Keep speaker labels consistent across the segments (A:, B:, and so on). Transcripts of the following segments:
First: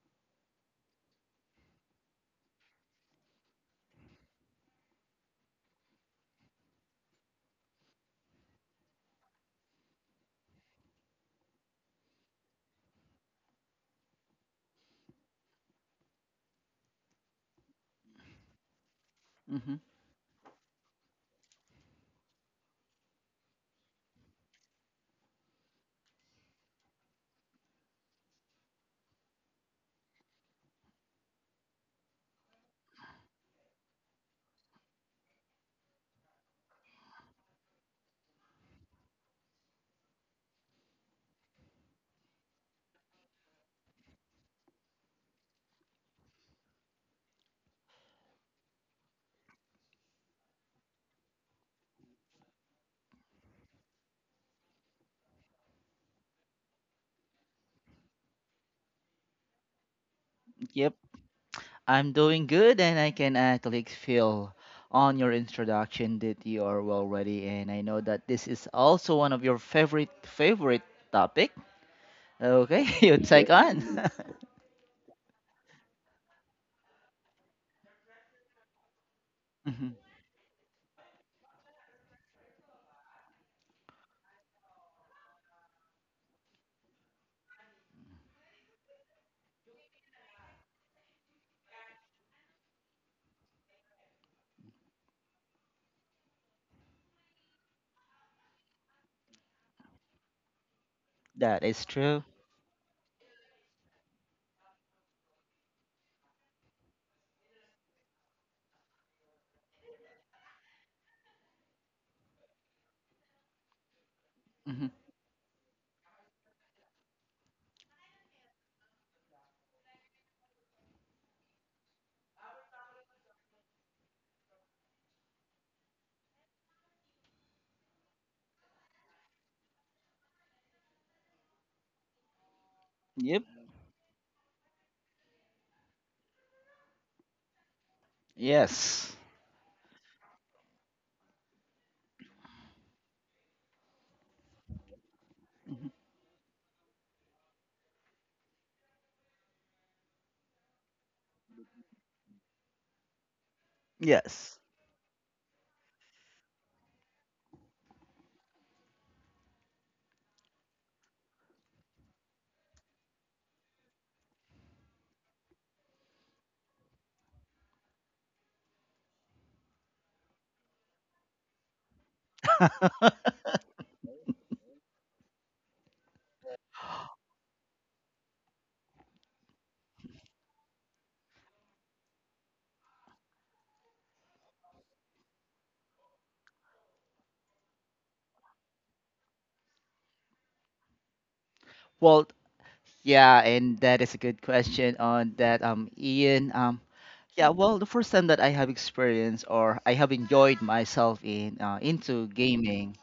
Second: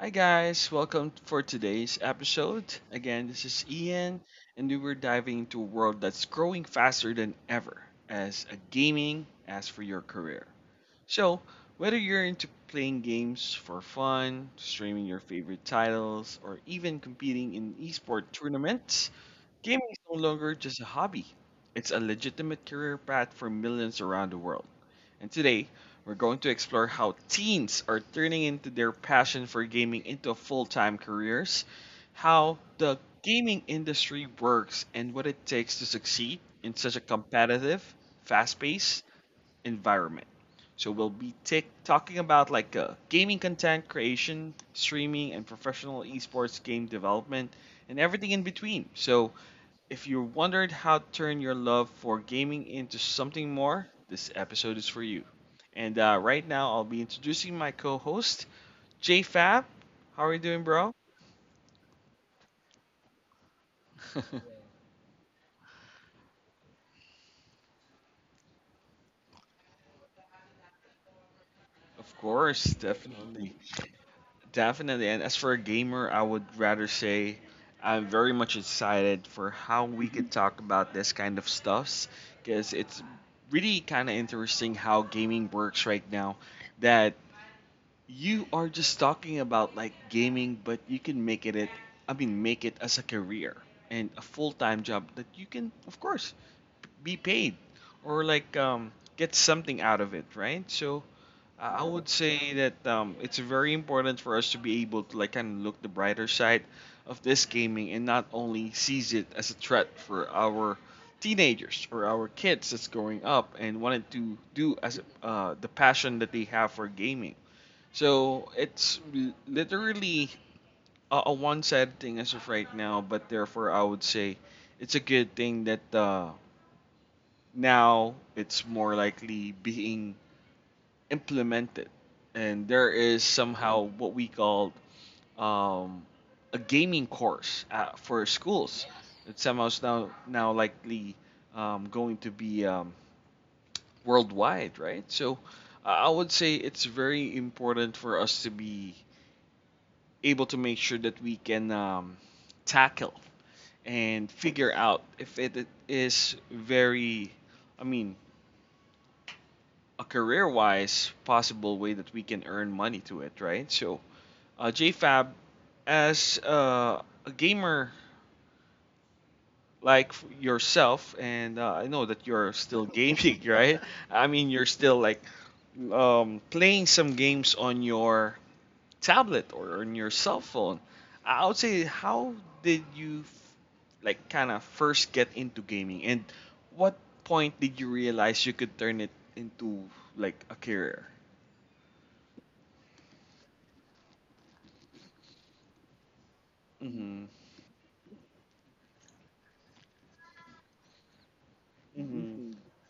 A: Hi guys, welcome for today's episode. Again, this is Ian, and we were diving into a world that's growing faster than ever as a gaming as for your career. So, whether you're into playing games for fun, streaming your favorite titles, or even competing in esport tournaments,
B: hmm
A: gaming is no longer just a hobby. It's a legitimate career path for millions around the world. And today, we're going to explore how teens are turning into their passion for gaming into full-time careers, how the gaming industry works and what it takes to succeed in such a competitive, fast-paced environment. So we'll be tick talking about gaming content creation, streaming, and professional esports game development, and everything in between. So if you're wondering how to turn your love for gaming into something more, this episode is for you. And right now, I'll be introducing my co host, J Fab. How are you doing,
B: Yep,
A: bro?
B: I'm doing good, and I can actually
A: Of
B: feel on your introduction that you are well ready, and I know that this is also one of your favorite topic.
A: course,
B: Okay, you take
A: definitely.
B: on.
A: Definitely. And as for a gamer, I would rather say I'm very much excited for how
B: hmm
A: we could talk about this kind of stuffs because it's really kind of interesting how gaming works right now. That you are just talking about like gaming, but you can make it, I mean, make it as a career and a full time job that you can, of course, be paid or like get something out of it, right? So
B: That is
A: I would
B: true.
A: say that it's very important for us to be able to like kind of look the brighter side of this gaming and not only sees it as a threat for our teenagers or our kids that's growing up and wanted to do
B: hmm
A: as the passion that they have for gaming so literally a one sided thing as of right now, but therefore I would say it's a good thing that now it's more likely being implemented. And there is
B: Yep.
A: somehow what we call um, a gaming course for schools.
B: Yes.
A: It's somehow is now likely going to be worldwide, right? So
B: hmm
A: I would say it's very important for us to be able to make sure that we can tackle and
B: Yes.
A: figure out if it is very, I mean, a career wise possible way that we can earn money to it, right? So, JFab, as a gamer like yourself, and I know that you're still gaming, right? I mean, you're still like playing some games on your tablet or on your cell phone. I would say, how did you f- like kind of first get into gaming, and what point did you realize you could turn it into like a career?
B: Well, yeah, and that is a good question on that, Ian. Um,
A: Mm-hmm.
B: yeah, well, the first time that I have experienced or I have enjoyed myself in into
A: Mm-hmm.
B: gaming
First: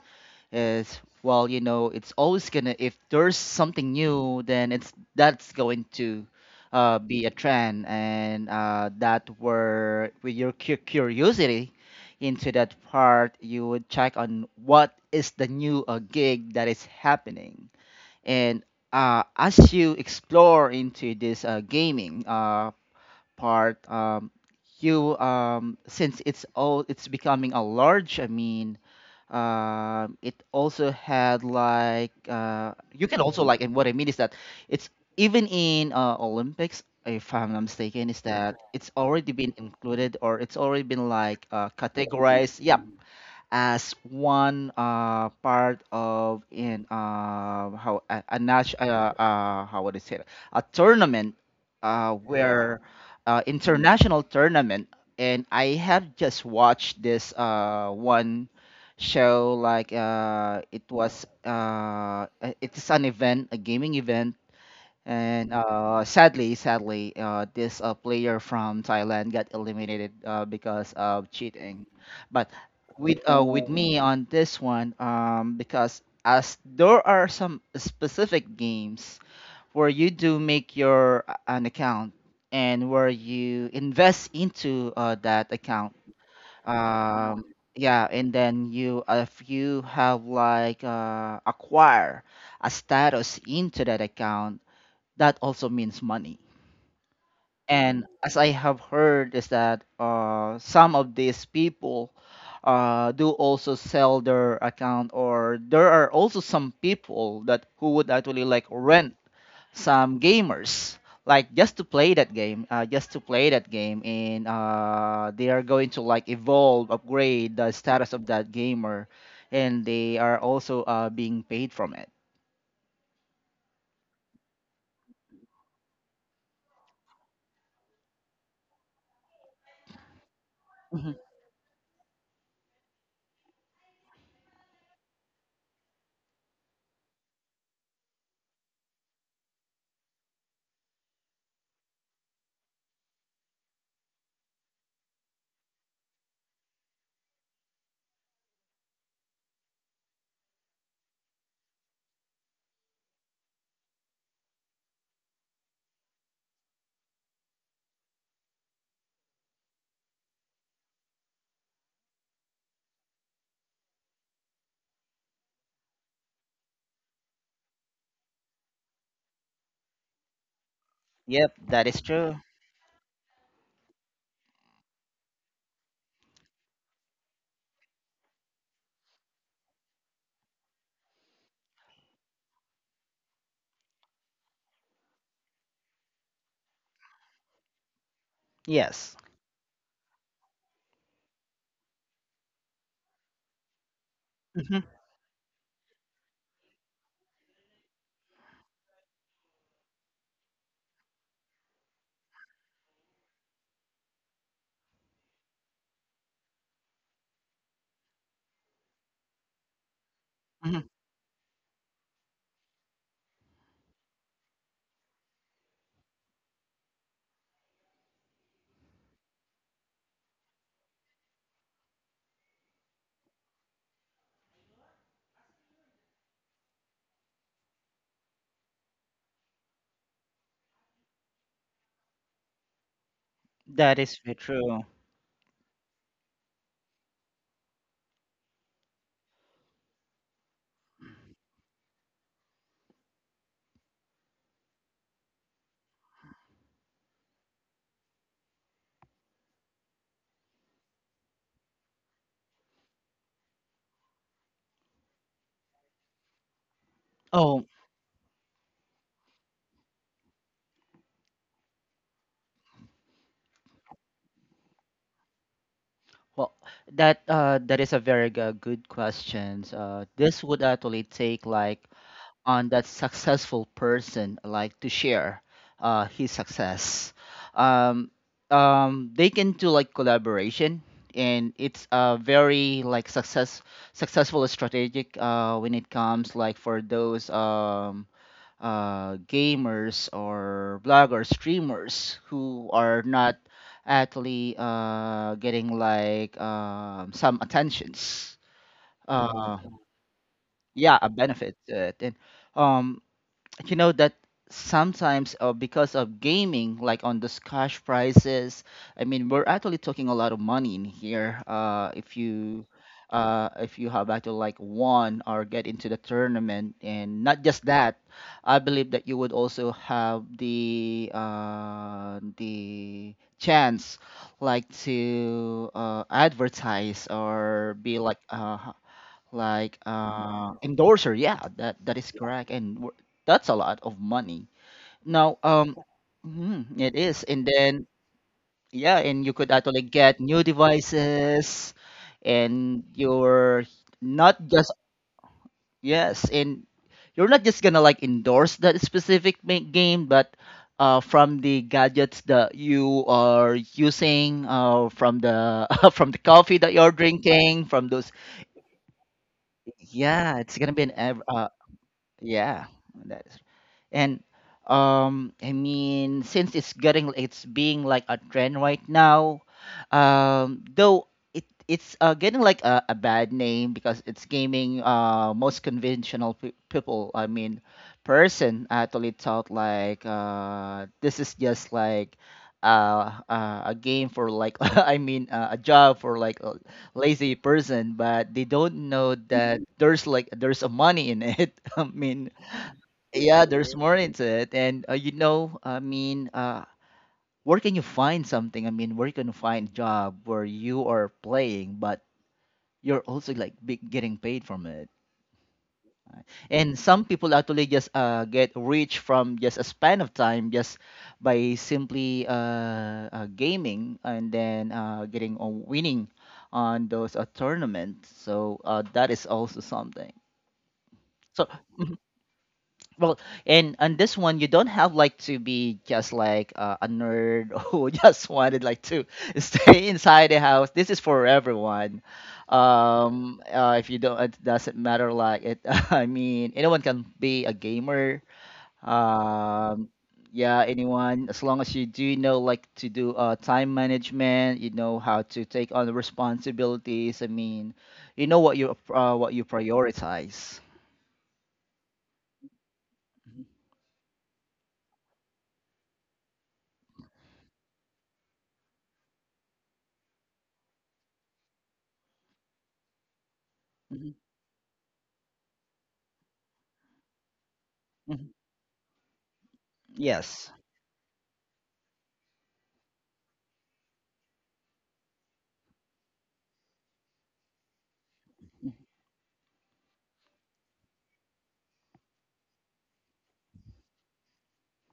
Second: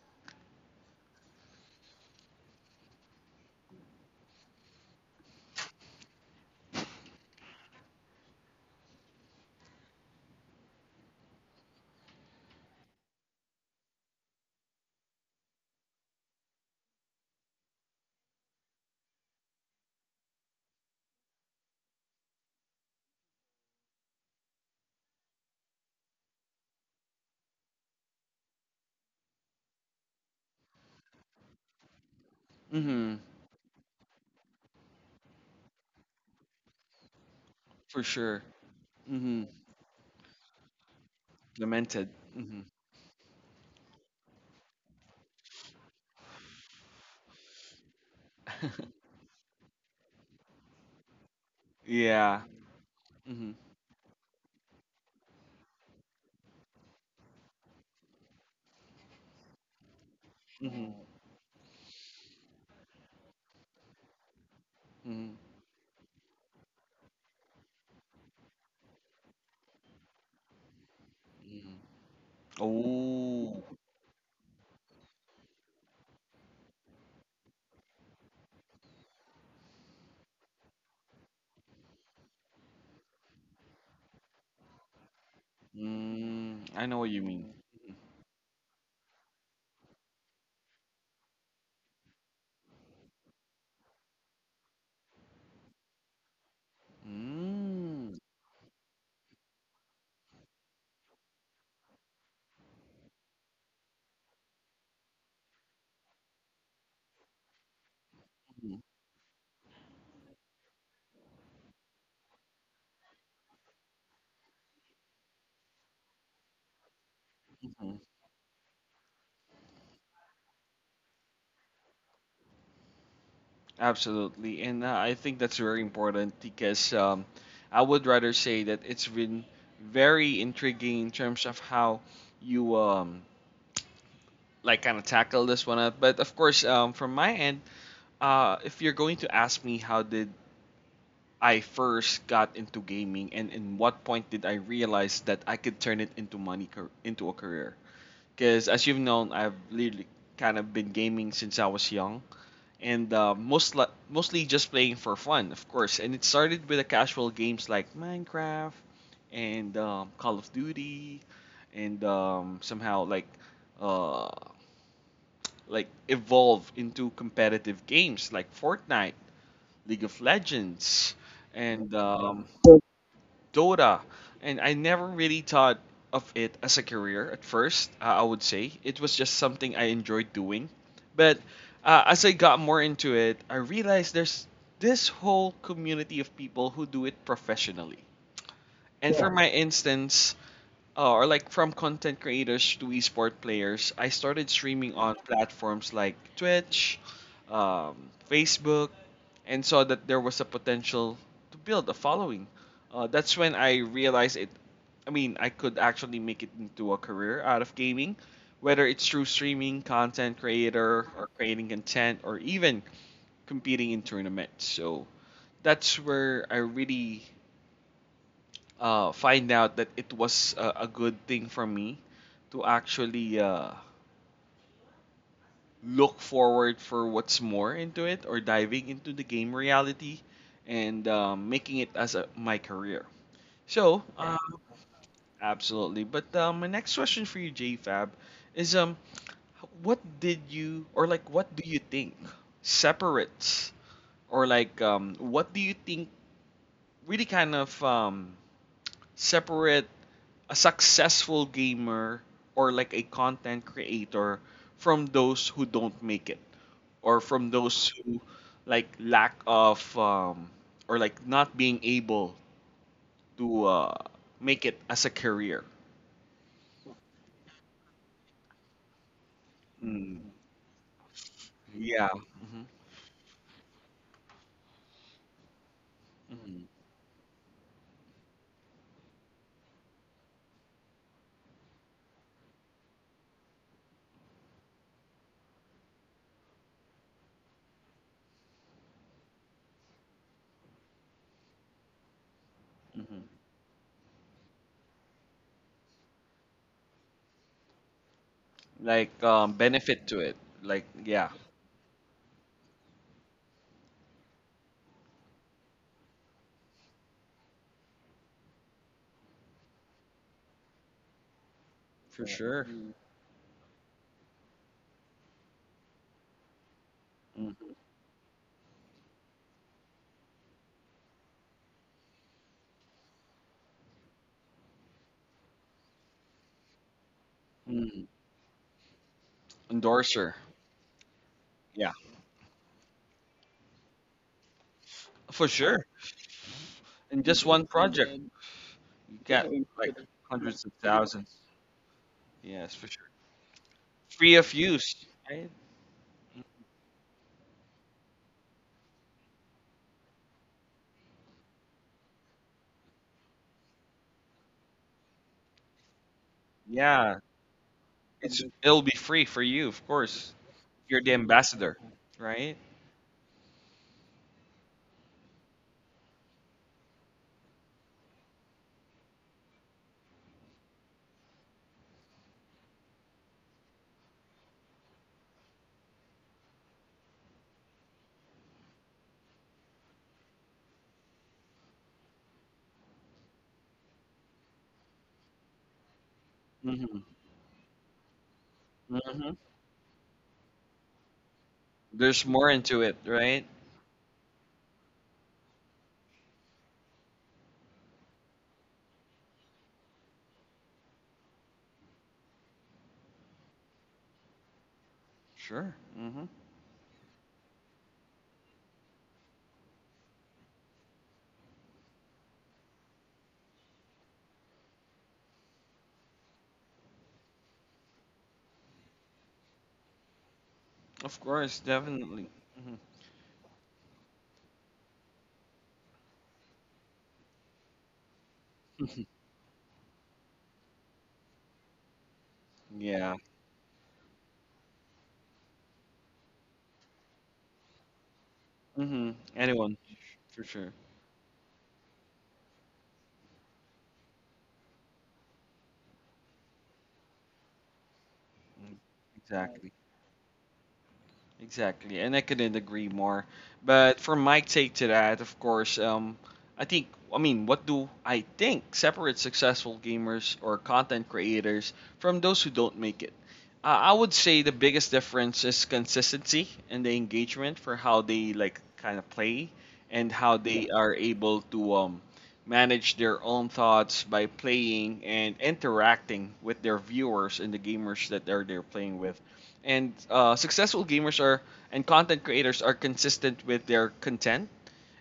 B: is, well, you know it's always gonna, if there's something new, then it's that's going to be a trend, and that were with your curiosity into that part. You would check on what is the new gig that is happening. And as you explore into this gaming part, you, since it's becoming a large, I mean, it also had like,
A: Mm-hmm.
B: you
A: Mm-hmm.
B: can also like, and what I mean is that it's even in Olympics, if I'm not
A: For
B: mistaken. Is
A: sure.
B: that it's already
A: Mm-hmm.
B: been included or it's already been like
A: Lamented. Mm-hmm.
B: categorized. Yeah, as one part of in how a, how would I say it? A tournament,
A: Yeah.
B: where,
A: Mm-hmm.
B: international tournament. And I had just watched this one show, like, it
A: Mm-hmm. Right.
B: was, it's an event, a gaming event.
A: Mm-hmm.
B: And sadly, this player from Thailand got eliminated because of
A: Mm-hmm.
B: cheating. But with,
A: Oh.
B: with, oh, me on this one, because as there are some specific games where you do make your, an account, and where you invest into that account.
A: Mm, I know what you
B: Um,
A: mean.
B: yeah, and then you if you have like acquire a status into that account, that also means money. And
A: Mm-hmm.
B: as I have heard, is that some of these people do also sell their account, or there are also some people that who would actually like
A: Mm-hmm.
B: rent some gamers, like just to play that game, and they are going to like evolve, upgrade the
A: Mm-hmm.
B: status of that gamer, and they are also being paid from it.
A: Absolutely, and I think that's very important because I would rather say that it's been very intriguing in
B: Mhm.
A: terms of how you like kind of tackle this one up. But of course, from my end, if you're going to ask me how did I first got into gaming and in what point did I realize that I could turn it into into a career? Because as you've known, I've literally kind of been gaming since I was young and uh, mostly just playing for fun, of course. And it started with the casual games like Minecraft and Call of Duty, and somehow uh, like evolve into competitive games like Fortnite, League of Legends,
B: Yep, that
A: and
B: is true.
A: Dota, and I never really thought of it as a career at first. I would say it was just something I enjoyed doing, but as I got more into it, I realized there's this whole community of people who do it professionally. And
B: Yes.
A: for Yeah. my instance, or like from content creators to esport players, I started
B: Mhm,
A: streaming on platforms like Twitch, um, Facebook, and saw that there was a potential to build a following. That's when I realized it. I mean, I could actually make it into a career out of gaming, whether it's through streaming, content
B: mhm.
A: creator, or creating content, or even competing in tournaments. So that's where I really find out that it was a good thing for me to actually look forward for what's more into it or diving into the game reality and making it as a, my career. So,
B: That is
A: Yeah.
B: very true.
A: Absolutely. But my next question for you, JFab, is what did you or like what do you think separates or like what do you think really kind of separate a successful gamer or like a content creator from those who don't make it? Or from
B: Oh,
A: those who like lack of or like not being able to make it as a career.
B: well, that is a very good question.
A: Mm.
B: This would actually take like
A: Yeah. Hmm
B: on that successful person like to share his
A: hmm
B: success. Um, they can do like collaboration, and it's a very like successful strategic when it comes like for those gamers or bloggers, streamers who are
A: hmm.
B: not actually getting like some attentions.
A: Like
B: Uh,
A: benefit to it. Like
B: yeah, a
A: yeah,
B: benefit to it. And um, you know that sometimes because of gaming, like on those cash prizes, I mean, we're actually talking a lot of money in here.
A: for sure. Mm.
B: If you have actually like won or get into the tournament. And not just
A: Mm.
B: that, I believe that you would also have the chance like to advertise or be
A: Mm.
B: like
A: Endorser.
B: endorser. Yeah, that
A: Yeah,
B: that is correct. That's a lot of money now,
A: for sure.
B: mhm, it
A: And
B: is.
A: just Mhm.
B: And
A: one
B: then,
A: project, you
B: yeah, and you
A: yeah, get
B: could actually
A: like
B: get new
A: hundreds of thousands.
B: devices.
A: Yes, for
B: And
A: sure.
B: you're
A: Free
B: not
A: of
B: just,
A: use.
B: yes, and you're not just gonna like endorse that specific game, but from the gadgets that you are using, from the from the coffee that you're
A: Yeah,
B: drinking, from those,
A: it's it'll be free for you, of course.
B: yeah, it's gonna be
A: You're the ambassador, right?
B: yeah, that is. And I mean, since it's being like a trend right now. Though it's getting like a bad name because it's gaming. Most conventional pe people, I mean, person actually thought like, this is just like, a game for like I mean, a job for like,
A: Mhm.
B: lazy person. But they don't know
A: Mhm.
B: that there's like there's a money in it. I
A: There's
B: mean,
A: more into it, right?
B: yeah, there's more into it. And you know, I mean, where can you find something? I mean, where can you find a job where you are playing, but you're also like getting paid from it?
A: Sure. Mhm.
B: And some people actually just get rich from just a span of time, just by simply gaming, and then getting on winning on those tournaments. So that is also something.
A: Of
B: So,
A: course, definitely. Mhm.
B: well, and on this one, you don't have like to be just like a nerd who just wanted like to stay inside the house. This is for everyone.
A: Yeah.
B: If you don't, it doesn't matter. Like it, I mean, anyone can be a gamer.
A: Mhm. Anyone,
B: Um,
A: for
B: yeah,
A: sure.
B: anyone, as long as you do know like to do time management, you know how to take on the responsibilities. I mean,
A: Mm.
B: what you
A: Exactly.
B: prioritize.
A: Exactly, and I couldn't agree more.
B: Mhm,
A: But for my take to that, of course, I think, I mean, what do I think separates successful gamers or content creators from those who don't make it? I would
B: mhm,
A: say the biggest difference is consistency and the engagement for how they
B: mhm.
A: like kind of play and how Yeah.
B: Yes.
A: they are able to manage their own thoughts by playing and interacting with their viewers and the gamers that they're playing with. And successful gamers are and content creators are consistent with their content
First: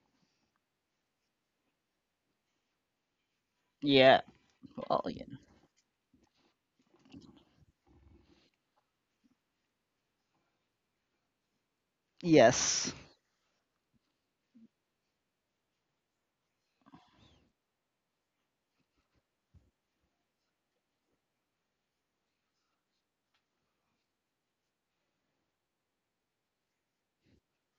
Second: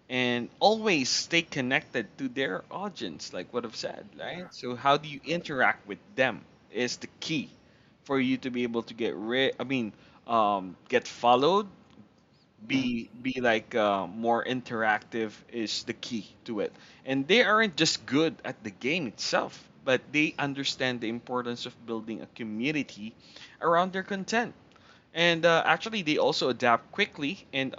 A: and always stay connected to their audience, like what I've said,
B: Yeah.
A: right? So how
B: Well,
A: do you
B: yeah.
A: interact with them is the key for you to be able to get rid. I mean, get followed.
B: Yes.
A: Be more interactive is the key to it. And they aren't just good at the game itself, but they understand the importance of building a community around their content and actually, they also adapt quickly and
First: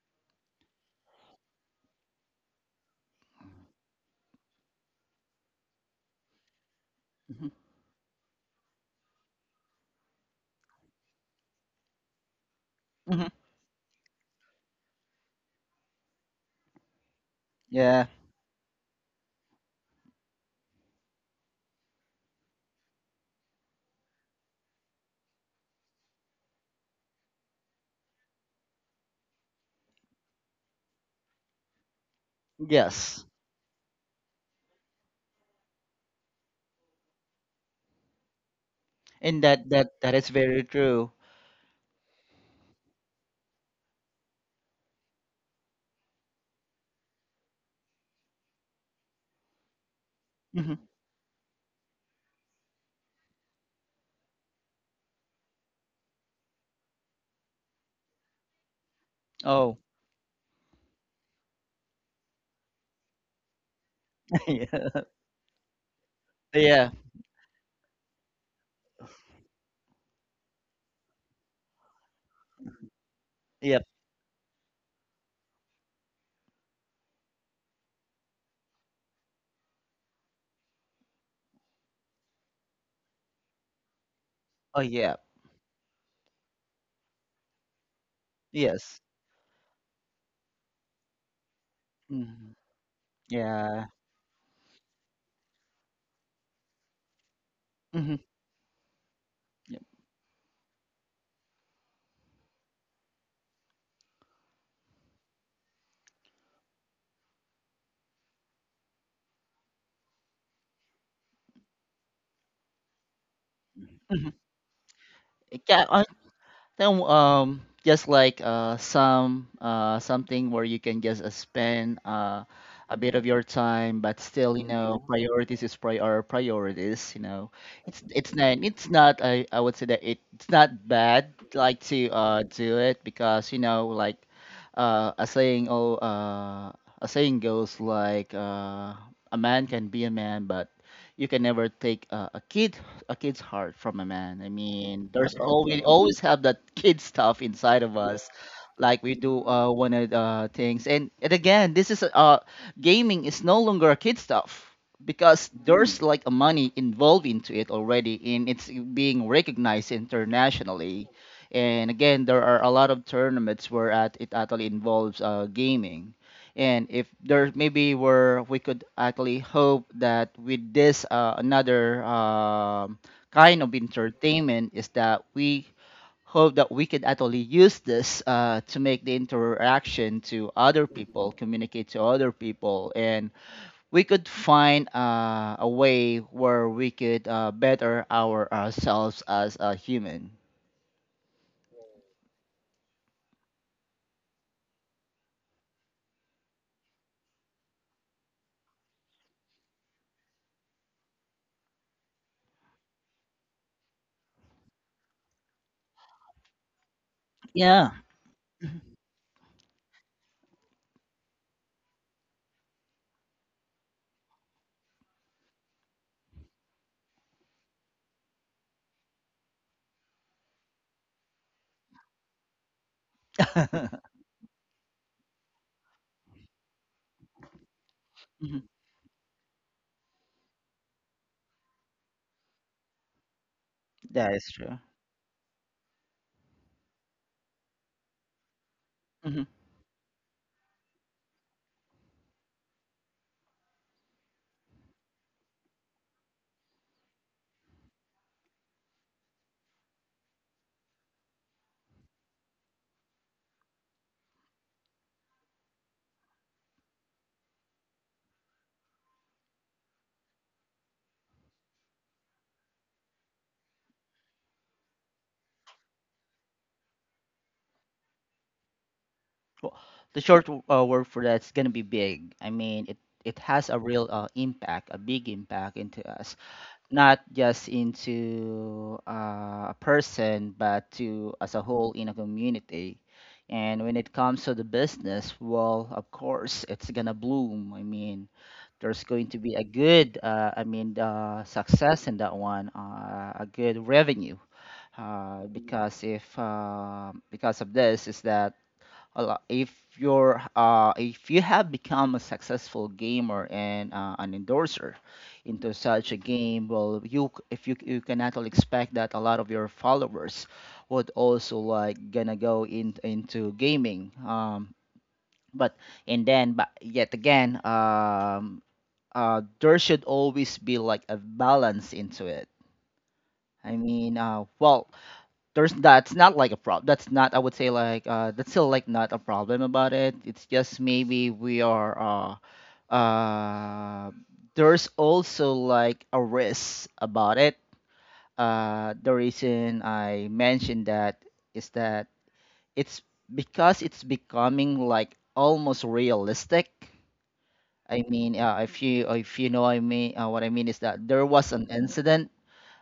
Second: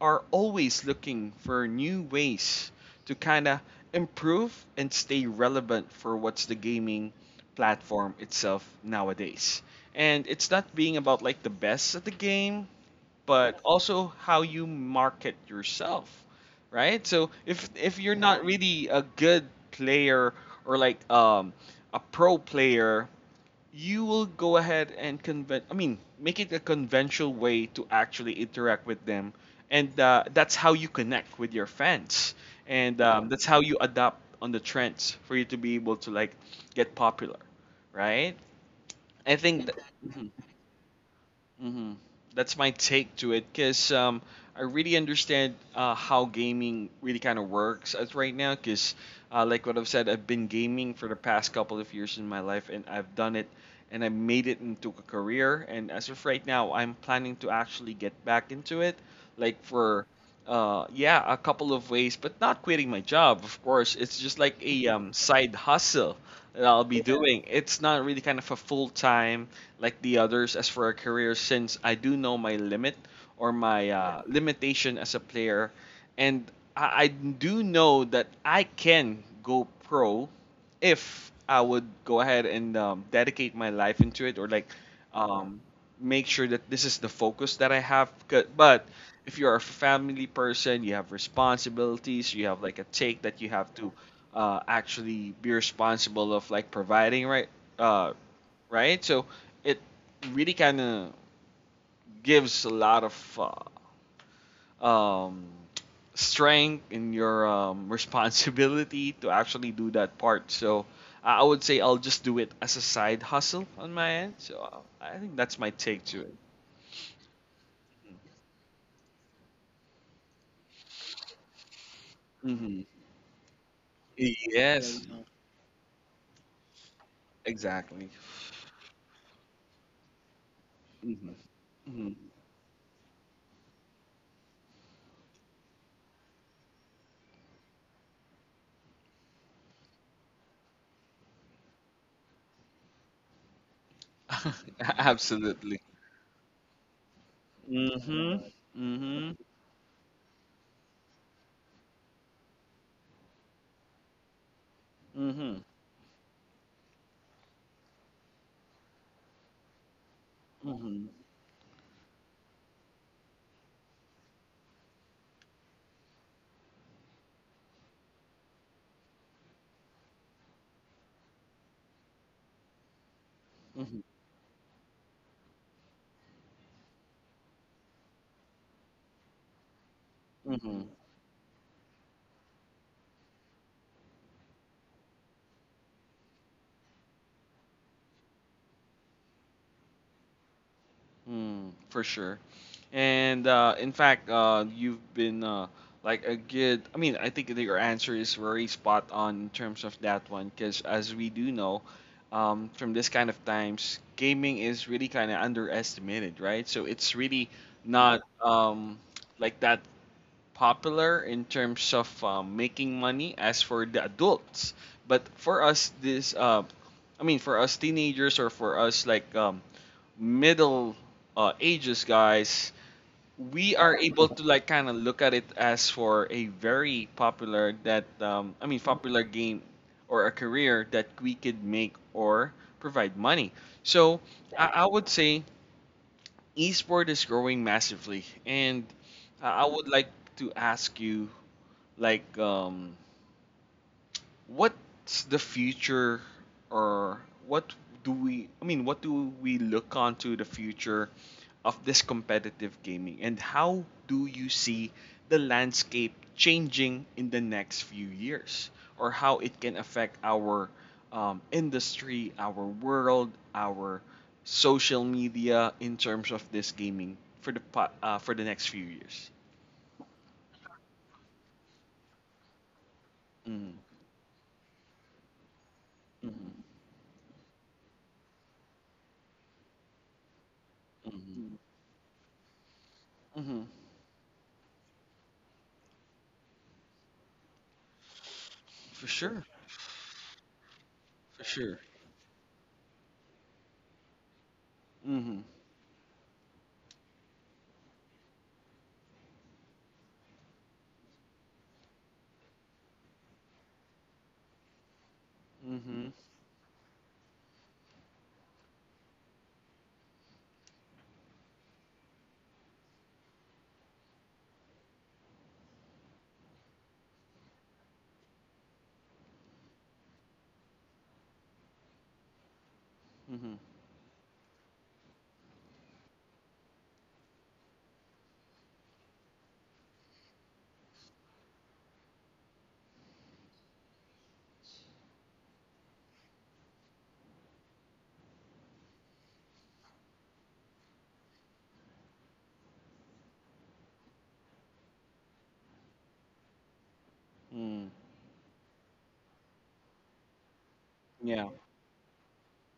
A: are always looking for new ways to kind of improve and stay relevant for what's the gaming
B: Hmm.
A: platform itself nowadays. And it's not being about like the best at the game,
B: Hmm.
A: but also how you market yourself, right? So if
B: Yeah.
A: you're not really a good player or like a pro player you will go ahead and convent I mean make it a conventional way to actually interact with them and that's how you connect with your fans and
B: Yes.
A: that's how you adapt on the trends for you to be able to like get popular, right? i
B: And
A: think
B: that
A: th-
B: that that is very true.
A: hmm. That's my take to it, cause I really understand how gaming really kind of works as right now, cause like what I've said, I've been
B: Hmm.
A: gaming for the past couple of years in my life, and I've done it, and I made it into a career, and as of right now, I'm planning to actually get back into it, like
B: Oh.
A: for yeah, a couple of ways, but not quitting my job, of course. It's just like a
B: Yeah.
A: side hustle that I'll
B: Yeah.
A: be Yeah. doing. It's not really kind of a full time like the others as for a career since I do know my limit or
B: Yep.
A: my limitation as a player. And I do know that I can go pro if I would go ahead and dedicate my life into it or like
B: Oh, yeah.
A: um, make sure that this is the focus that I have. 'Cause- But
B: Yes.
A: if you're a family person, you have responsibilities, you
B: Hmm.
A: have like a take that you have
B: Yeah.
A: to actually be responsible of like providing right uh,
B: Hmm.
A: right? So it really kind of gives a lot of um, strength in your responsibility to actually do that part. So I would say I'll just do it as a side hustle on my end. So I think that's my
B: Yeah.
A: take to it.
B: Then, just like some, something where you can just spend
A: Hmm.
B: a bit of your time, but still, you know,
A: Yes,
B: mm-hmm,
A: mm-hmm,
B: priorities is pri are priorities, you know.
A: exactly.
B: It's not, I would say that it's not bad
A: Hmm
B: like to
A: hmm.
B: do it, because you know, like, a saying oh, a saying goes like, a man can be a man, but you can never take a kid, a kid's heart from a man. I mean, there's always
A: Absolutely.
B: always have that kid stuff inside of
A: Hmm
B: us,
A: hmm
B: like we
A: hmm
B: do one of things. And again, this is gaming is no longer a kid stuff, because
A: hmm
B: there's like a money involved into it already, and it's being recognized internationally. And again, there are a lot of tournaments where at it actually involves gaming. And if there maybe were, we could actually hope that with this another kind of
A: hmm
B: entertainment, is that we hope that we could actually use this to make the interaction to
A: hmm.
B: other people, communicate to other people, and we could find a way where we could better ourselves as a human.
A: Mm, for sure. And in fact, you've been like a good. I mean, I think that your answer is very spot on in terms of that one, because as we do know, from this kind of times, gaming is really kind of underestimated, right? So it's really Yeah.
B: Yeah,
A: not like that popular in terms of making money as for the adults. But for us, this, I mean, for us teenagers or for us like middle ages guys, we are able to like kind of look at it as for a very popular that
B: mhm,
A: popular game or a career that we could make or provide money. So
B: that is true.
A: I would say esport is growing massively. And
B: Hmm.
A: I would like to ask you like what's the future, or what do we I mean what do we look on to the future of this competitive gaming, and how do you see the landscape changing in the next few years, or how it can affect our industry, our world, our social media in terms of this gaming for the for the next few years?
B: Well, the short word for that is gonna be big. I mean, it has a
A: Mm-hmm.
B: real impact, a big impact into us.
A: Mm-hmm.
B: Not just into a person, but to as
A: Mm-hmm.
B: a whole in a community.
A: Mm-hmm.
B: And when it comes to the business, well, of course it's gonna bloom. I mean, there's
A: For
B: going to
A: sure,
B: be a good
A: for sure.
B: success in that one, a good revenue,
A: Mm-hmm.
B: because if because of this, is that a lot. If you have become a successful gamer and an endorser into such
A: Mhm.
B: a game, well, if you can actually expect that a lot of your followers would also like gonna go in into gaming. But and then, but yet again, there should always be like a balance into it.
A: Mhm.
B: I mean, there's, that's not like a problem. That's not, I would say like, that's still like not a problem about it. It's just maybe we are, uh uh there's also like a risk about it. The reason I mentioned that is that it's, because it's becoming like almost realistic.
A: Mm.
B: I mean, if you know, I mean, what I mean is that there was
A: Yeah.
B: an incident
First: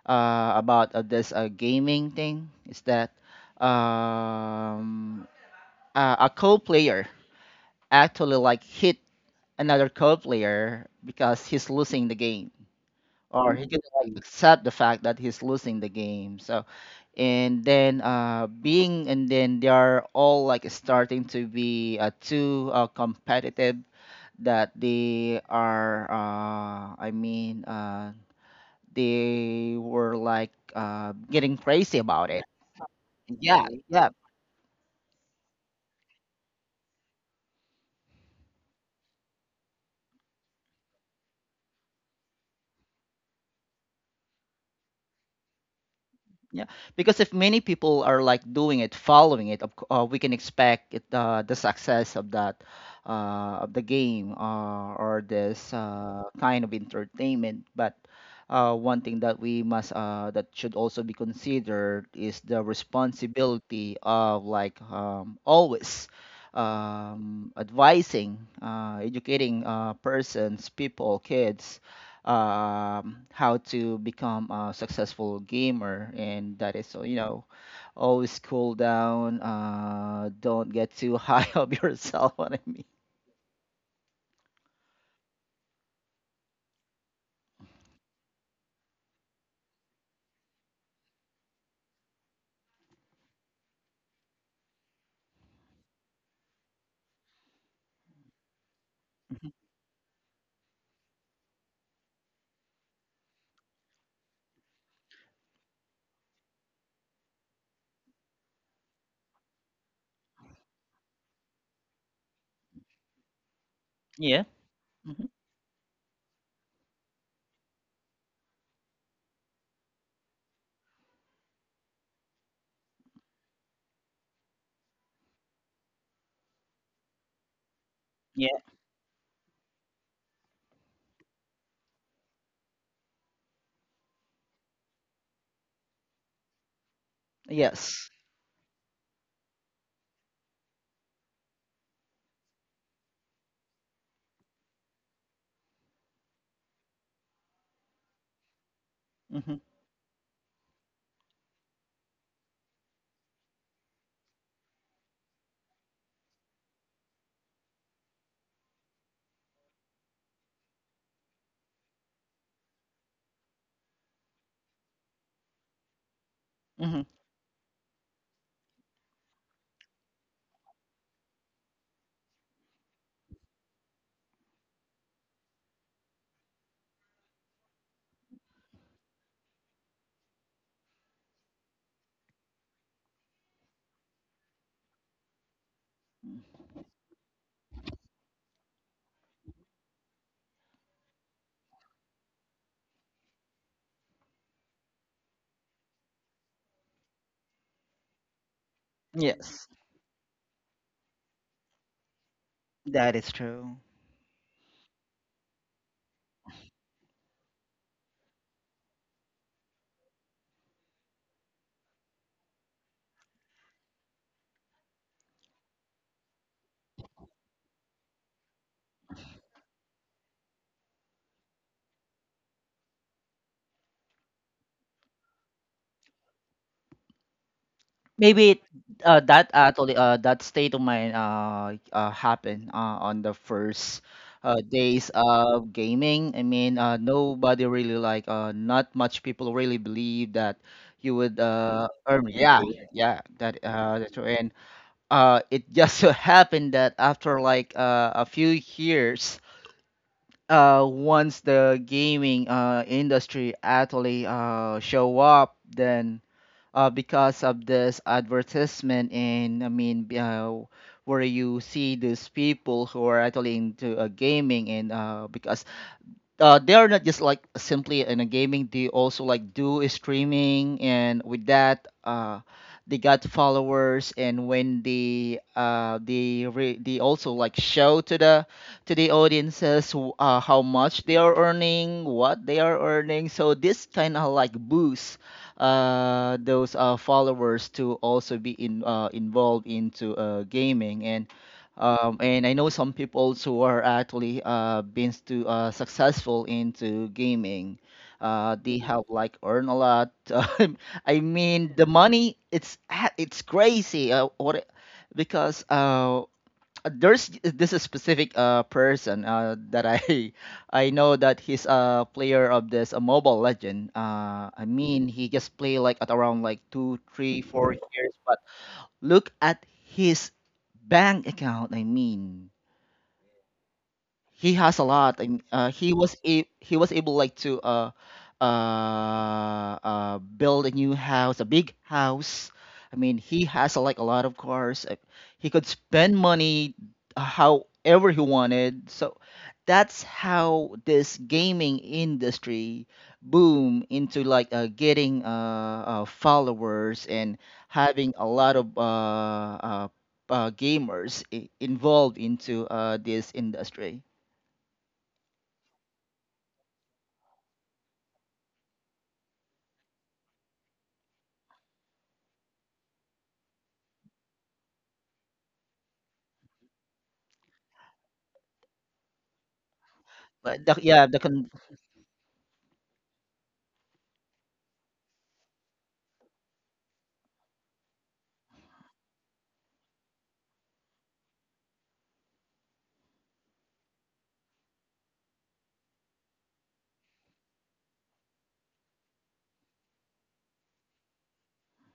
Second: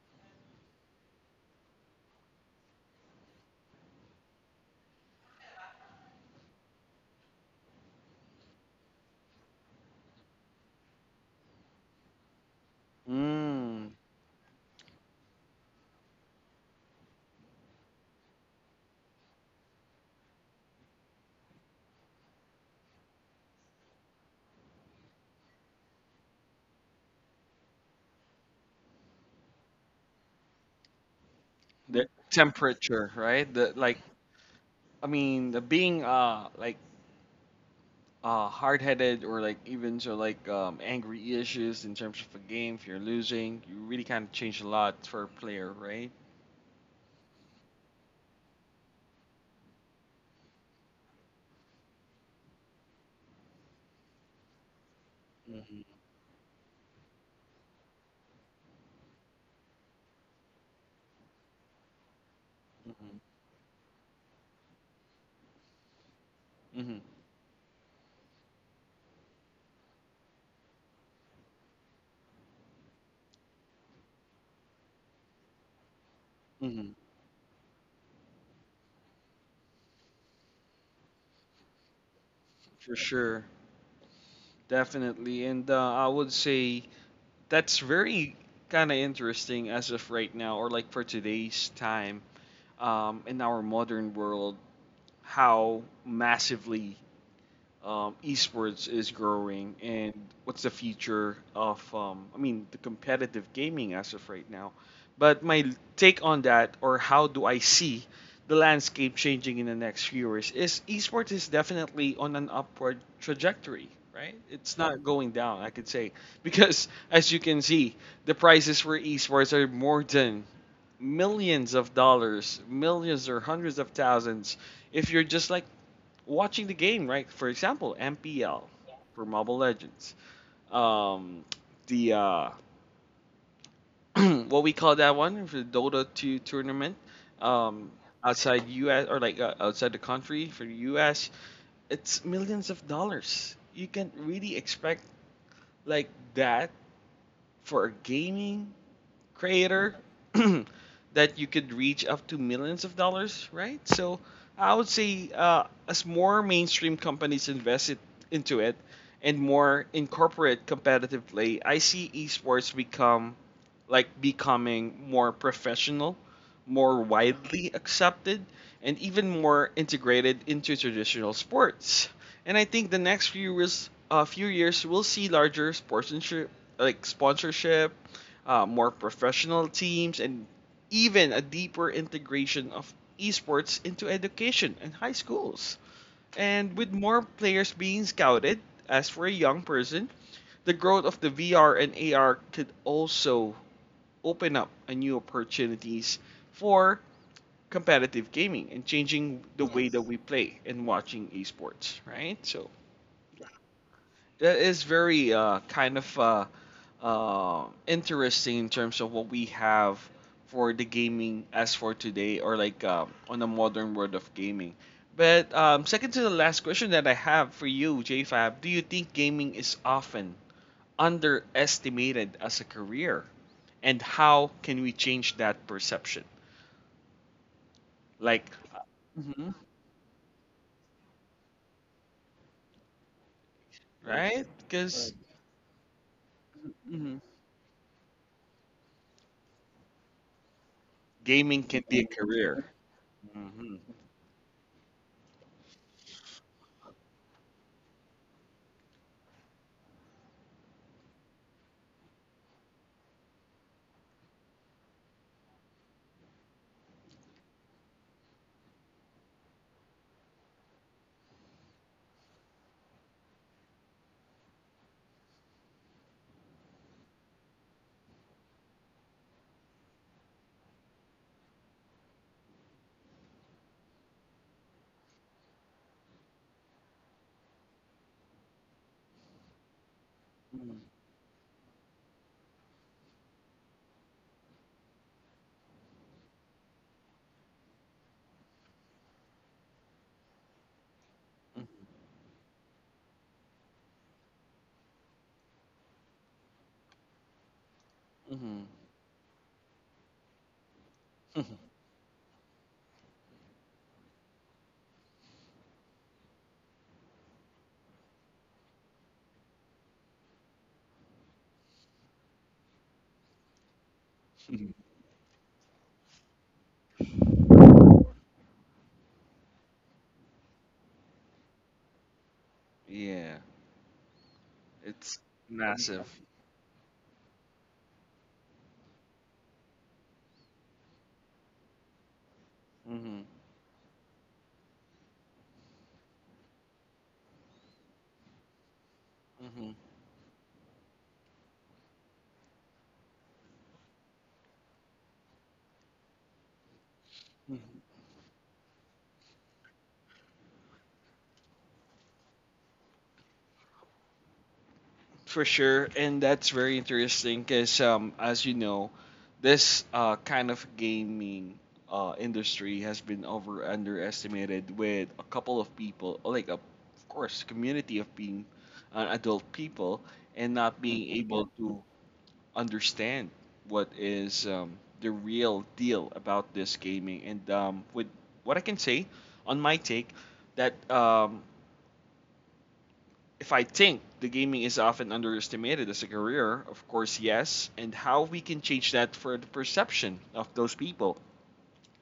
B: about this gaming thing, is that um, a co player actually like hit another co player because he's losing the game, or he
A: Mm.
B: didn't like accept the fact that he's losing the game. So, and then they are all like starting to be too competitive that they are, they were like getting crazy
A: The
B: about it.
A: temperature, right?
B: Yeah,
A: The like,
B: yeah,
A: I mean, the being like hard-headed or like even so like angry issues in terms of a game. If you're losing, you really kind of change a lot for a player, right?
B: yeah. Because if many people are like doing it, following it, we can expect it, the success of that, of the game, or this
A: Mhm.
B: kind of entertainment. But one thing that we must, that should also be considered is the
A: Mhm.
B: responsibility of like, always,
A: Mhm.
B: advising, educating persons, people, kids, how to become a successful gamer. And that is,
A: Mhm.
B: so you know, always cool down. Don't get too high of yourself. What I mean.
A: For sure. Definitely. And I would say that's very kind of interesting as of right now, or like for today's time, in our modern world, how massively esports is
B: Mhm.
A: growing. And what's the future of, the competitive gaming as of right now? But my take on that, or how do I see the landscape changing in the next few years, is esports is definitely on an upward trajectory, right?
B: Yeah.
A: It's not going
B: Hmm.
A: down, I could say, because as you can see, the prices for esports are more than millions of dollars, millions or hundreds of thousands. If you're just like watching the game, right? For example, MPL
B: Yeah.
A: for Mobile Legends. Um, the what we call that one for the Dota 2 tournament, um,
B: Yes.
A: outside US, or like outside the country for the US, it's millions of dollars. You can really expect like that for a gaming
B: Hmm.
A: creator that you could reach up to millions of dollars, right? So I would say as more mainstream companies invest it into it and more incorporate competitive play, I see esports become like becoming more professional, more
B: Hmm.
A: widely accepted, and even more integrated into traditional sports. And I think the next few years, we'll see larger sponsorship, like sponsorship, more professional teams, and even a deeper integration of esports into education and high schools. And with more players being scouted, as for a young person, the growth of the VR and AR could also open up a new opportunities for competitive gaming and changing the
B: Yes.
A: way that, yes, we play and watching esports, right? So
B: That is true.
A: that is very interesting in terms of what we have for the gaming as for today, or like on the modern world of gaming. But second to the last question that I have for you, JFab, do you think gaming is often underestimated as a career? And how can we change that perception? Like,
B: Maybe it,
A: mm-hmm,
B: that actually, that state of mind, happened on the first
A: right? Because
B: days of gaming. I mean,
A: mm-hmm,
B: nobody really like, not much people really believe that you would
A: gaming can be a
B: earn. Yeah,
A: career.
B: yeah, yeah, that
A: Mm-hmm.
B: that's right. And it just so happened that after like a few years. Once the gaming industry actually show up, then because of this advertisement, and where you see these people who are actually into gaming. And because They are not just like simply in a gaming. They also like do a streaming, and with that, they got followers. And when they also like show to the audiences how much they are earning, what they are earning. So this kind of like boosts those followers to also be in involved into gaming. And I know some people who are actually been to successful into gaming.
A: Mm-hmm.
B: They Mhm. have like earn a lot. Um, I mean, the money it's crazy. What because there's This is specific person that I I know that he's a player of this a Mobile Legend. I mean, he just play like at around like two, three, 4 years, but. Look at his bank account. I mean,
A: Yeah.
B: he has a
A: It's
B: lot, and he
A: massive.
B: he was able like to build a new house, a big house. I mean,
A: Hmm.
B: he has like a lot of cars. He could spend money however he wanted. So
A: Hmm.
B: that's how this gaming industry boom into like getting followers and having a lot of gamers involved into this industry.
A: For sure, and that's very interesting because, as you know, this kind of gaming industry has been over underestimated with a couple of people, like a, of course, community of being adult people and
B: But
A: not
B: the, yeah,
A: being
B: the
A: able
B: con
A: to understand what is the real deal about this gaming. And with what I can say on my take, that if I think the gaming is often underestimated as a career, of course, yes, and how we can change that for the perception of those people.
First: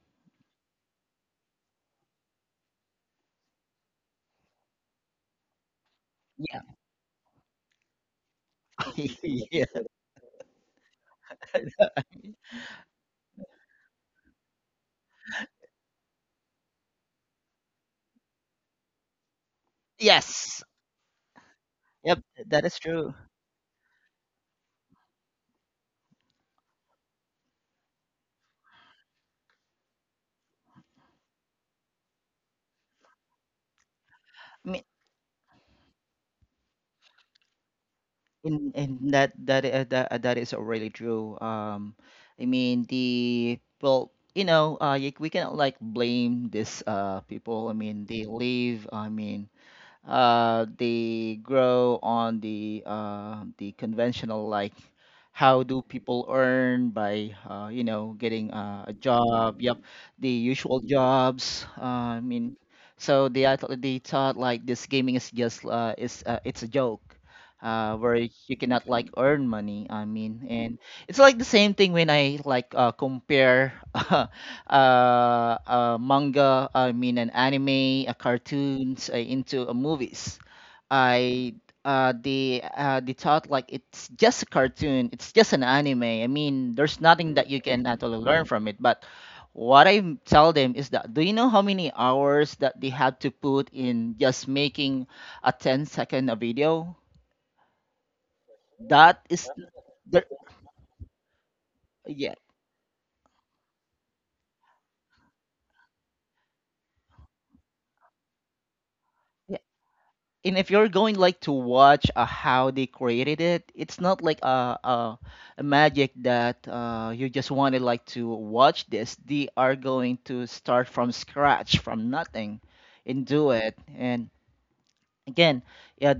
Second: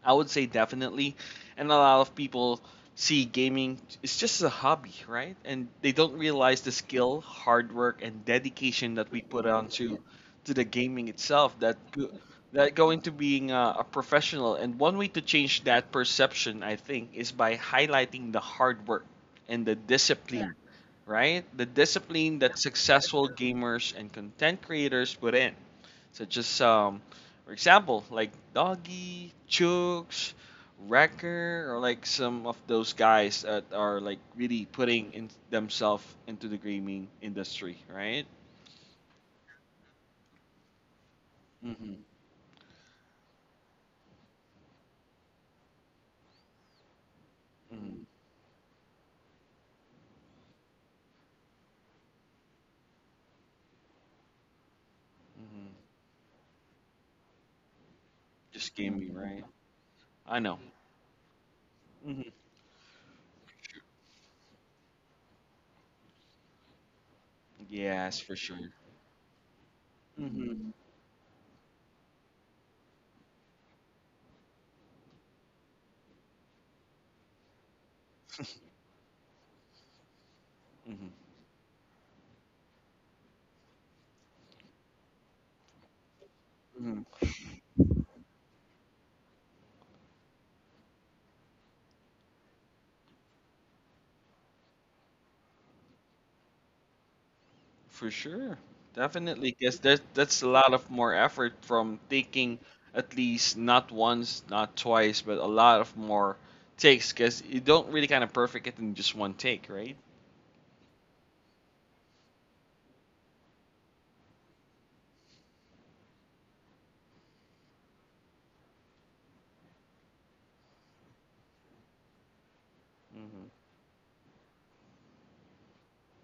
A: I would say definitely, and a lot of people see gaming it's just a hobby, right? And they don't
B: Yeah,
A: realize the skill, hard work, and dedication that we put
B: yeah,
A: onto to the gaming itself. That go into being a professional. And one way to change that perception, I think, is by highlighting the hard work and the, yeah, discipline,
B: yes,
A: right? The
B: yep,
A: discipline that
B: that is true.
A: successful gamers and content creators put in. So just for example, like Doggy, Chooks, Wrecker, or like some of those guys that are like really
B: I mean,
A: putting in themselves into the gaming industry, right?
B: in that is already true.
A: Mm-hmm.
B: I mean, the well, you know, we cannot like blame these people. I mean,
A: Mm-hmm.
B: they leave. I mean, they grow on the conventional, like how
A: Mm-hmm.
B: do people earn by you know, getting
A: Just
B: a
A: gaming, right?
B: job, yep, the
A: I know.
B: usual jobs. I
A: Mm-hmm.
B: mean, so they thought like this gaming is just is it's a joke, where
A: Yes, for
B: you
A: sure.
B: cannot like earn money. I mean,
A: Mm-hmm.
B: and it's like the same thing when I like compare manga, I mean an anime, cartoons into movies. I they They thought like it's just a cartoon, it's just an anime. I mean, there's
A: Mm-hmm.
B: nothing that you can actually learn from it. But what I tell them is that, do you know how many hours that they had to put in just making a 10 second a video?
A: For sure.
B: That is
A: Definitely, because there's
B: there,
A: that's a lot of more effort from
B: yeah.
A: taking at least not once, not twice, but a lot of more takes because you don't really kind of perfect it in just one take, right?
B: And if you're going like to watch how they created it, it's not like a magic that you just wanted like to watch this. They are going to start from scratch, from nothing, and
A: Mm-hmm.
B: do it. And again, yeah.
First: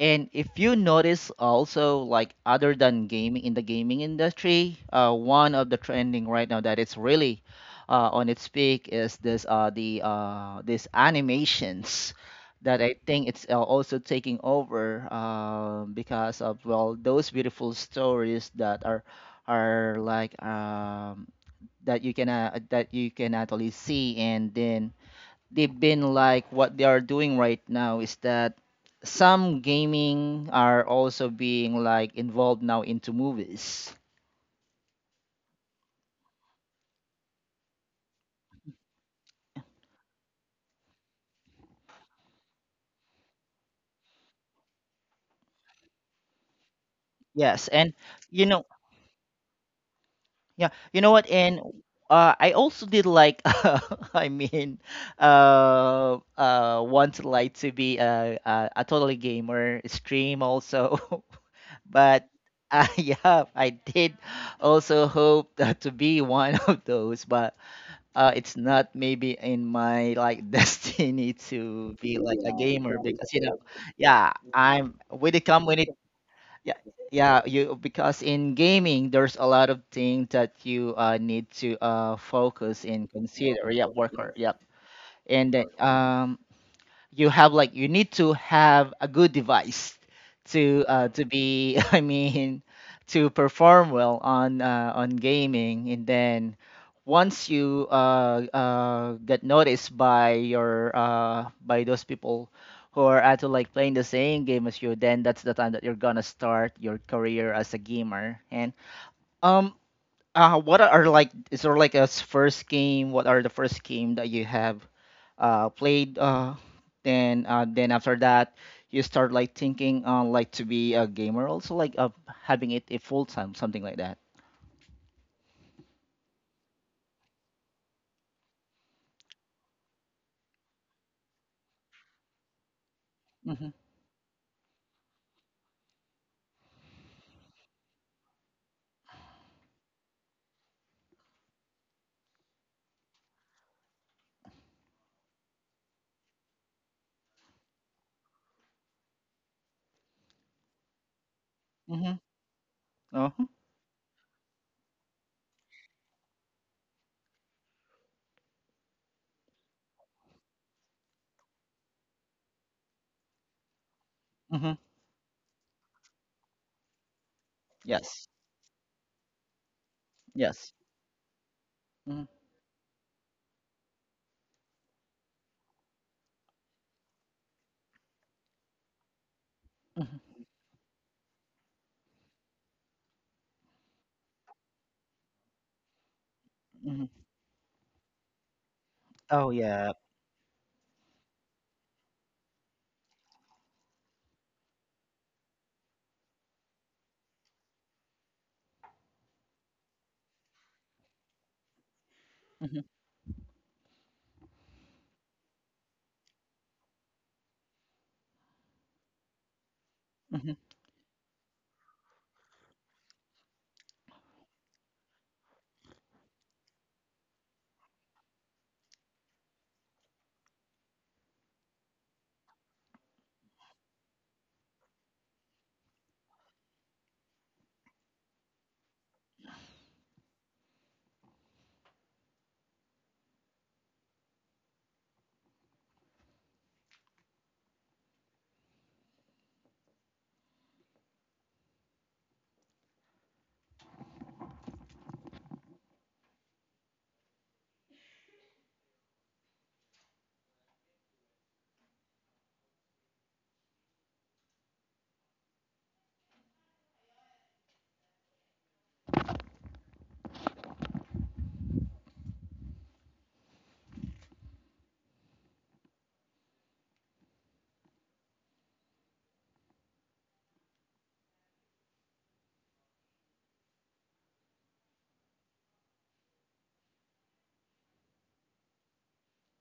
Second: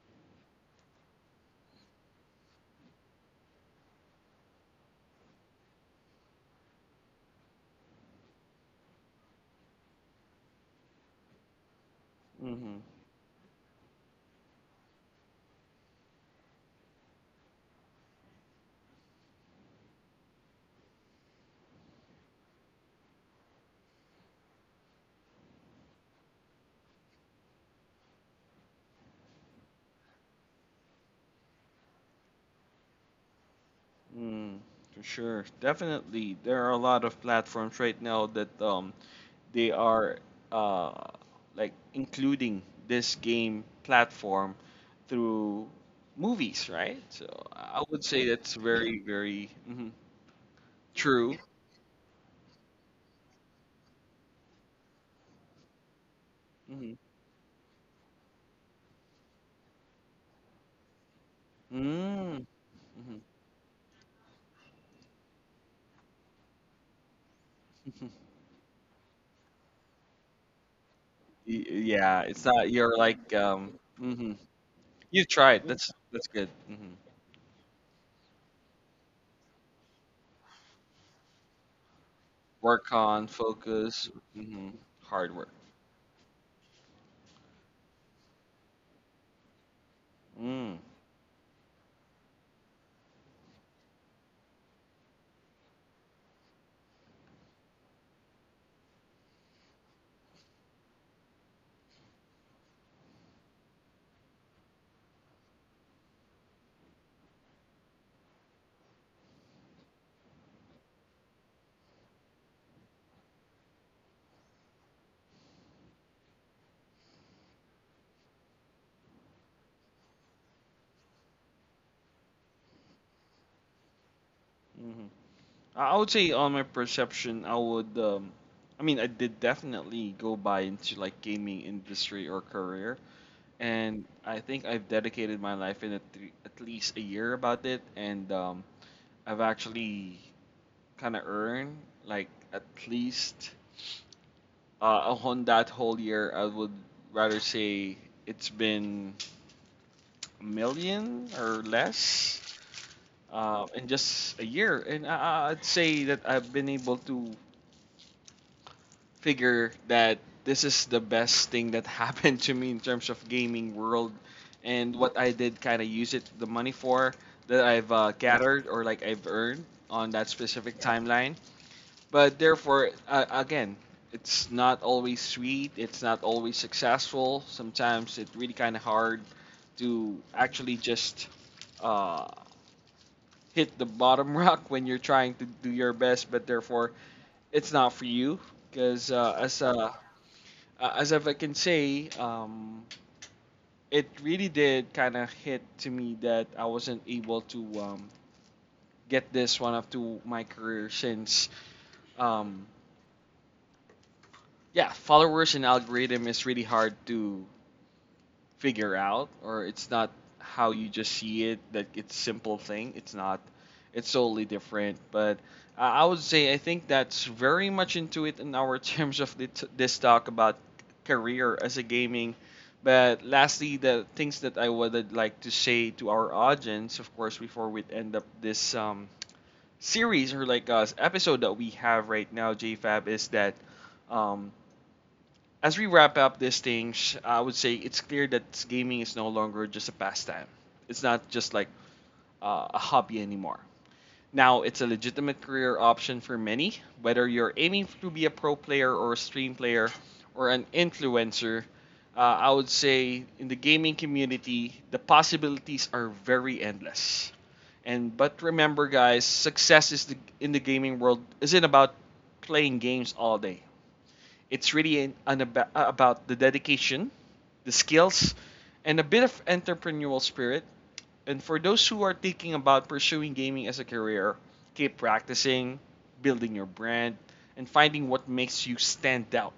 B: And if you notice also like other than gaming in the gaming industry, one of the trending right now that it's really on its peak is this the these animations that
A: Mm-hmm.
B: I think it's also taking over, because of, well, those beautiful stories that are like that you can actually see. And then they've been like, what they are doing right now is that some gaming are also being like involved now into movies.
A: Mm. For sure. Definitely. There are a lot of platforms right now that they are uh like including this game platform through movies, right? So
B: Yes,
A: I
B: and
A: would say
B: you
A: that's
B: know,
A: very, very mhm.
B: yeah, you know what?
A: True.
B: And I also did like, I mean,
A: Mhm.
B: want like to be a totally gamer stream also, but
A: Mm. Mhm.
B: yeah, I did also hope that to be one of those, but it's not maybe in my like destiny
A: Y
B: to be
A: Yeah,
B: like
A: it's
B: a
A: not
B: gamer,
A: you're
B: because you
A: like,
B: know, yeah,
A: mhm. You.
B: I'm
A: You've
B: with the
A: tried.
B: company.
A: That's good.
B: Yeah,
A: Mhm.
B: yeah, you, because in gaming there's a lot of things that you need to focus
A: Work
B: and
A: on,
B: consider, yeah,
A: focus,
B: worker, yeah.
A: mhm, hard
B: And
A: work.
B: then you have like, you need to have a good device
A: Mm.
B: to be I mean, to perform well on gaming. And then once you get noticed by your by those people who are actually like playing the same game as you, then that's the time that you're gonna start your career as a gamer. And um uh, what are like, is there like first game, what are the first game that you have played. Then then after that, you start like thinking on like to be a gamer, also like having it a full time, something like that.
A: Mhm. I would say on my perception, I would, I did definitely go by into like gaming industry or career,
B: Mm-hmm.
A: and I think I've dedicated my life in at, at least a year about it, and I've actually kind of earned like at least. On that whole year, I would rather say it's been a million or
B: Mm-hmm.
A: less
B: Uh-huh.
A: in just a year. And would say that I've been able to figure that this is the best thing that happened to me in terms of gaming world,
B: Mm-hmm.
A: and what I did kind of use it the money for that I've
B: Yes.
A: gathered or like I've earned on that
B: Yes.
A: specific, yeah, timeline.
B: Mm-hmm.
A: But therefore, again, it's not always sweet. It's not always successful. Sometimes it's really kind of hard
B: Mm-hmm.
A: to actually just uh, hit the bottom rock when you're trying to do your best. But therefore,
B: Mm-hmm.
A: it's not for you because
B: Oh yeah.
A: as if I can say, it really did kind of hit to me that I wasn't able to get this one up to my career since um,
B: Mm-hmm.
A: yeah, followers and algorithm is really hard to figure out, or it's not how you just see it. That it's simple thing. It's not. It's totally different. But I would say I think that's very much into it in our terms of the this talk about career as a gaming. But lastly, the things that I would like to say to our audience, of course, before we end up this series or like episode that we have right now, JFab, is that um, as we wrap up this thing, I would say it's clear that gaming is no longer just a pastime. It's not just like a hobby anymore. Now it's a legitimate career option for many, whether you're aiming to be a pro player or a stream player or an influencer. I would say in the gaming community, the possibilities are very endless. And but remember, guys, success is in the gaming world isn't about playing games all day. It's really about the dedication, the skills, and a bit of entrepreneurial spirit. And for those who are thinking about pursuing gaming as a career, keep practicing, building your brand, and finding what makes you stand out.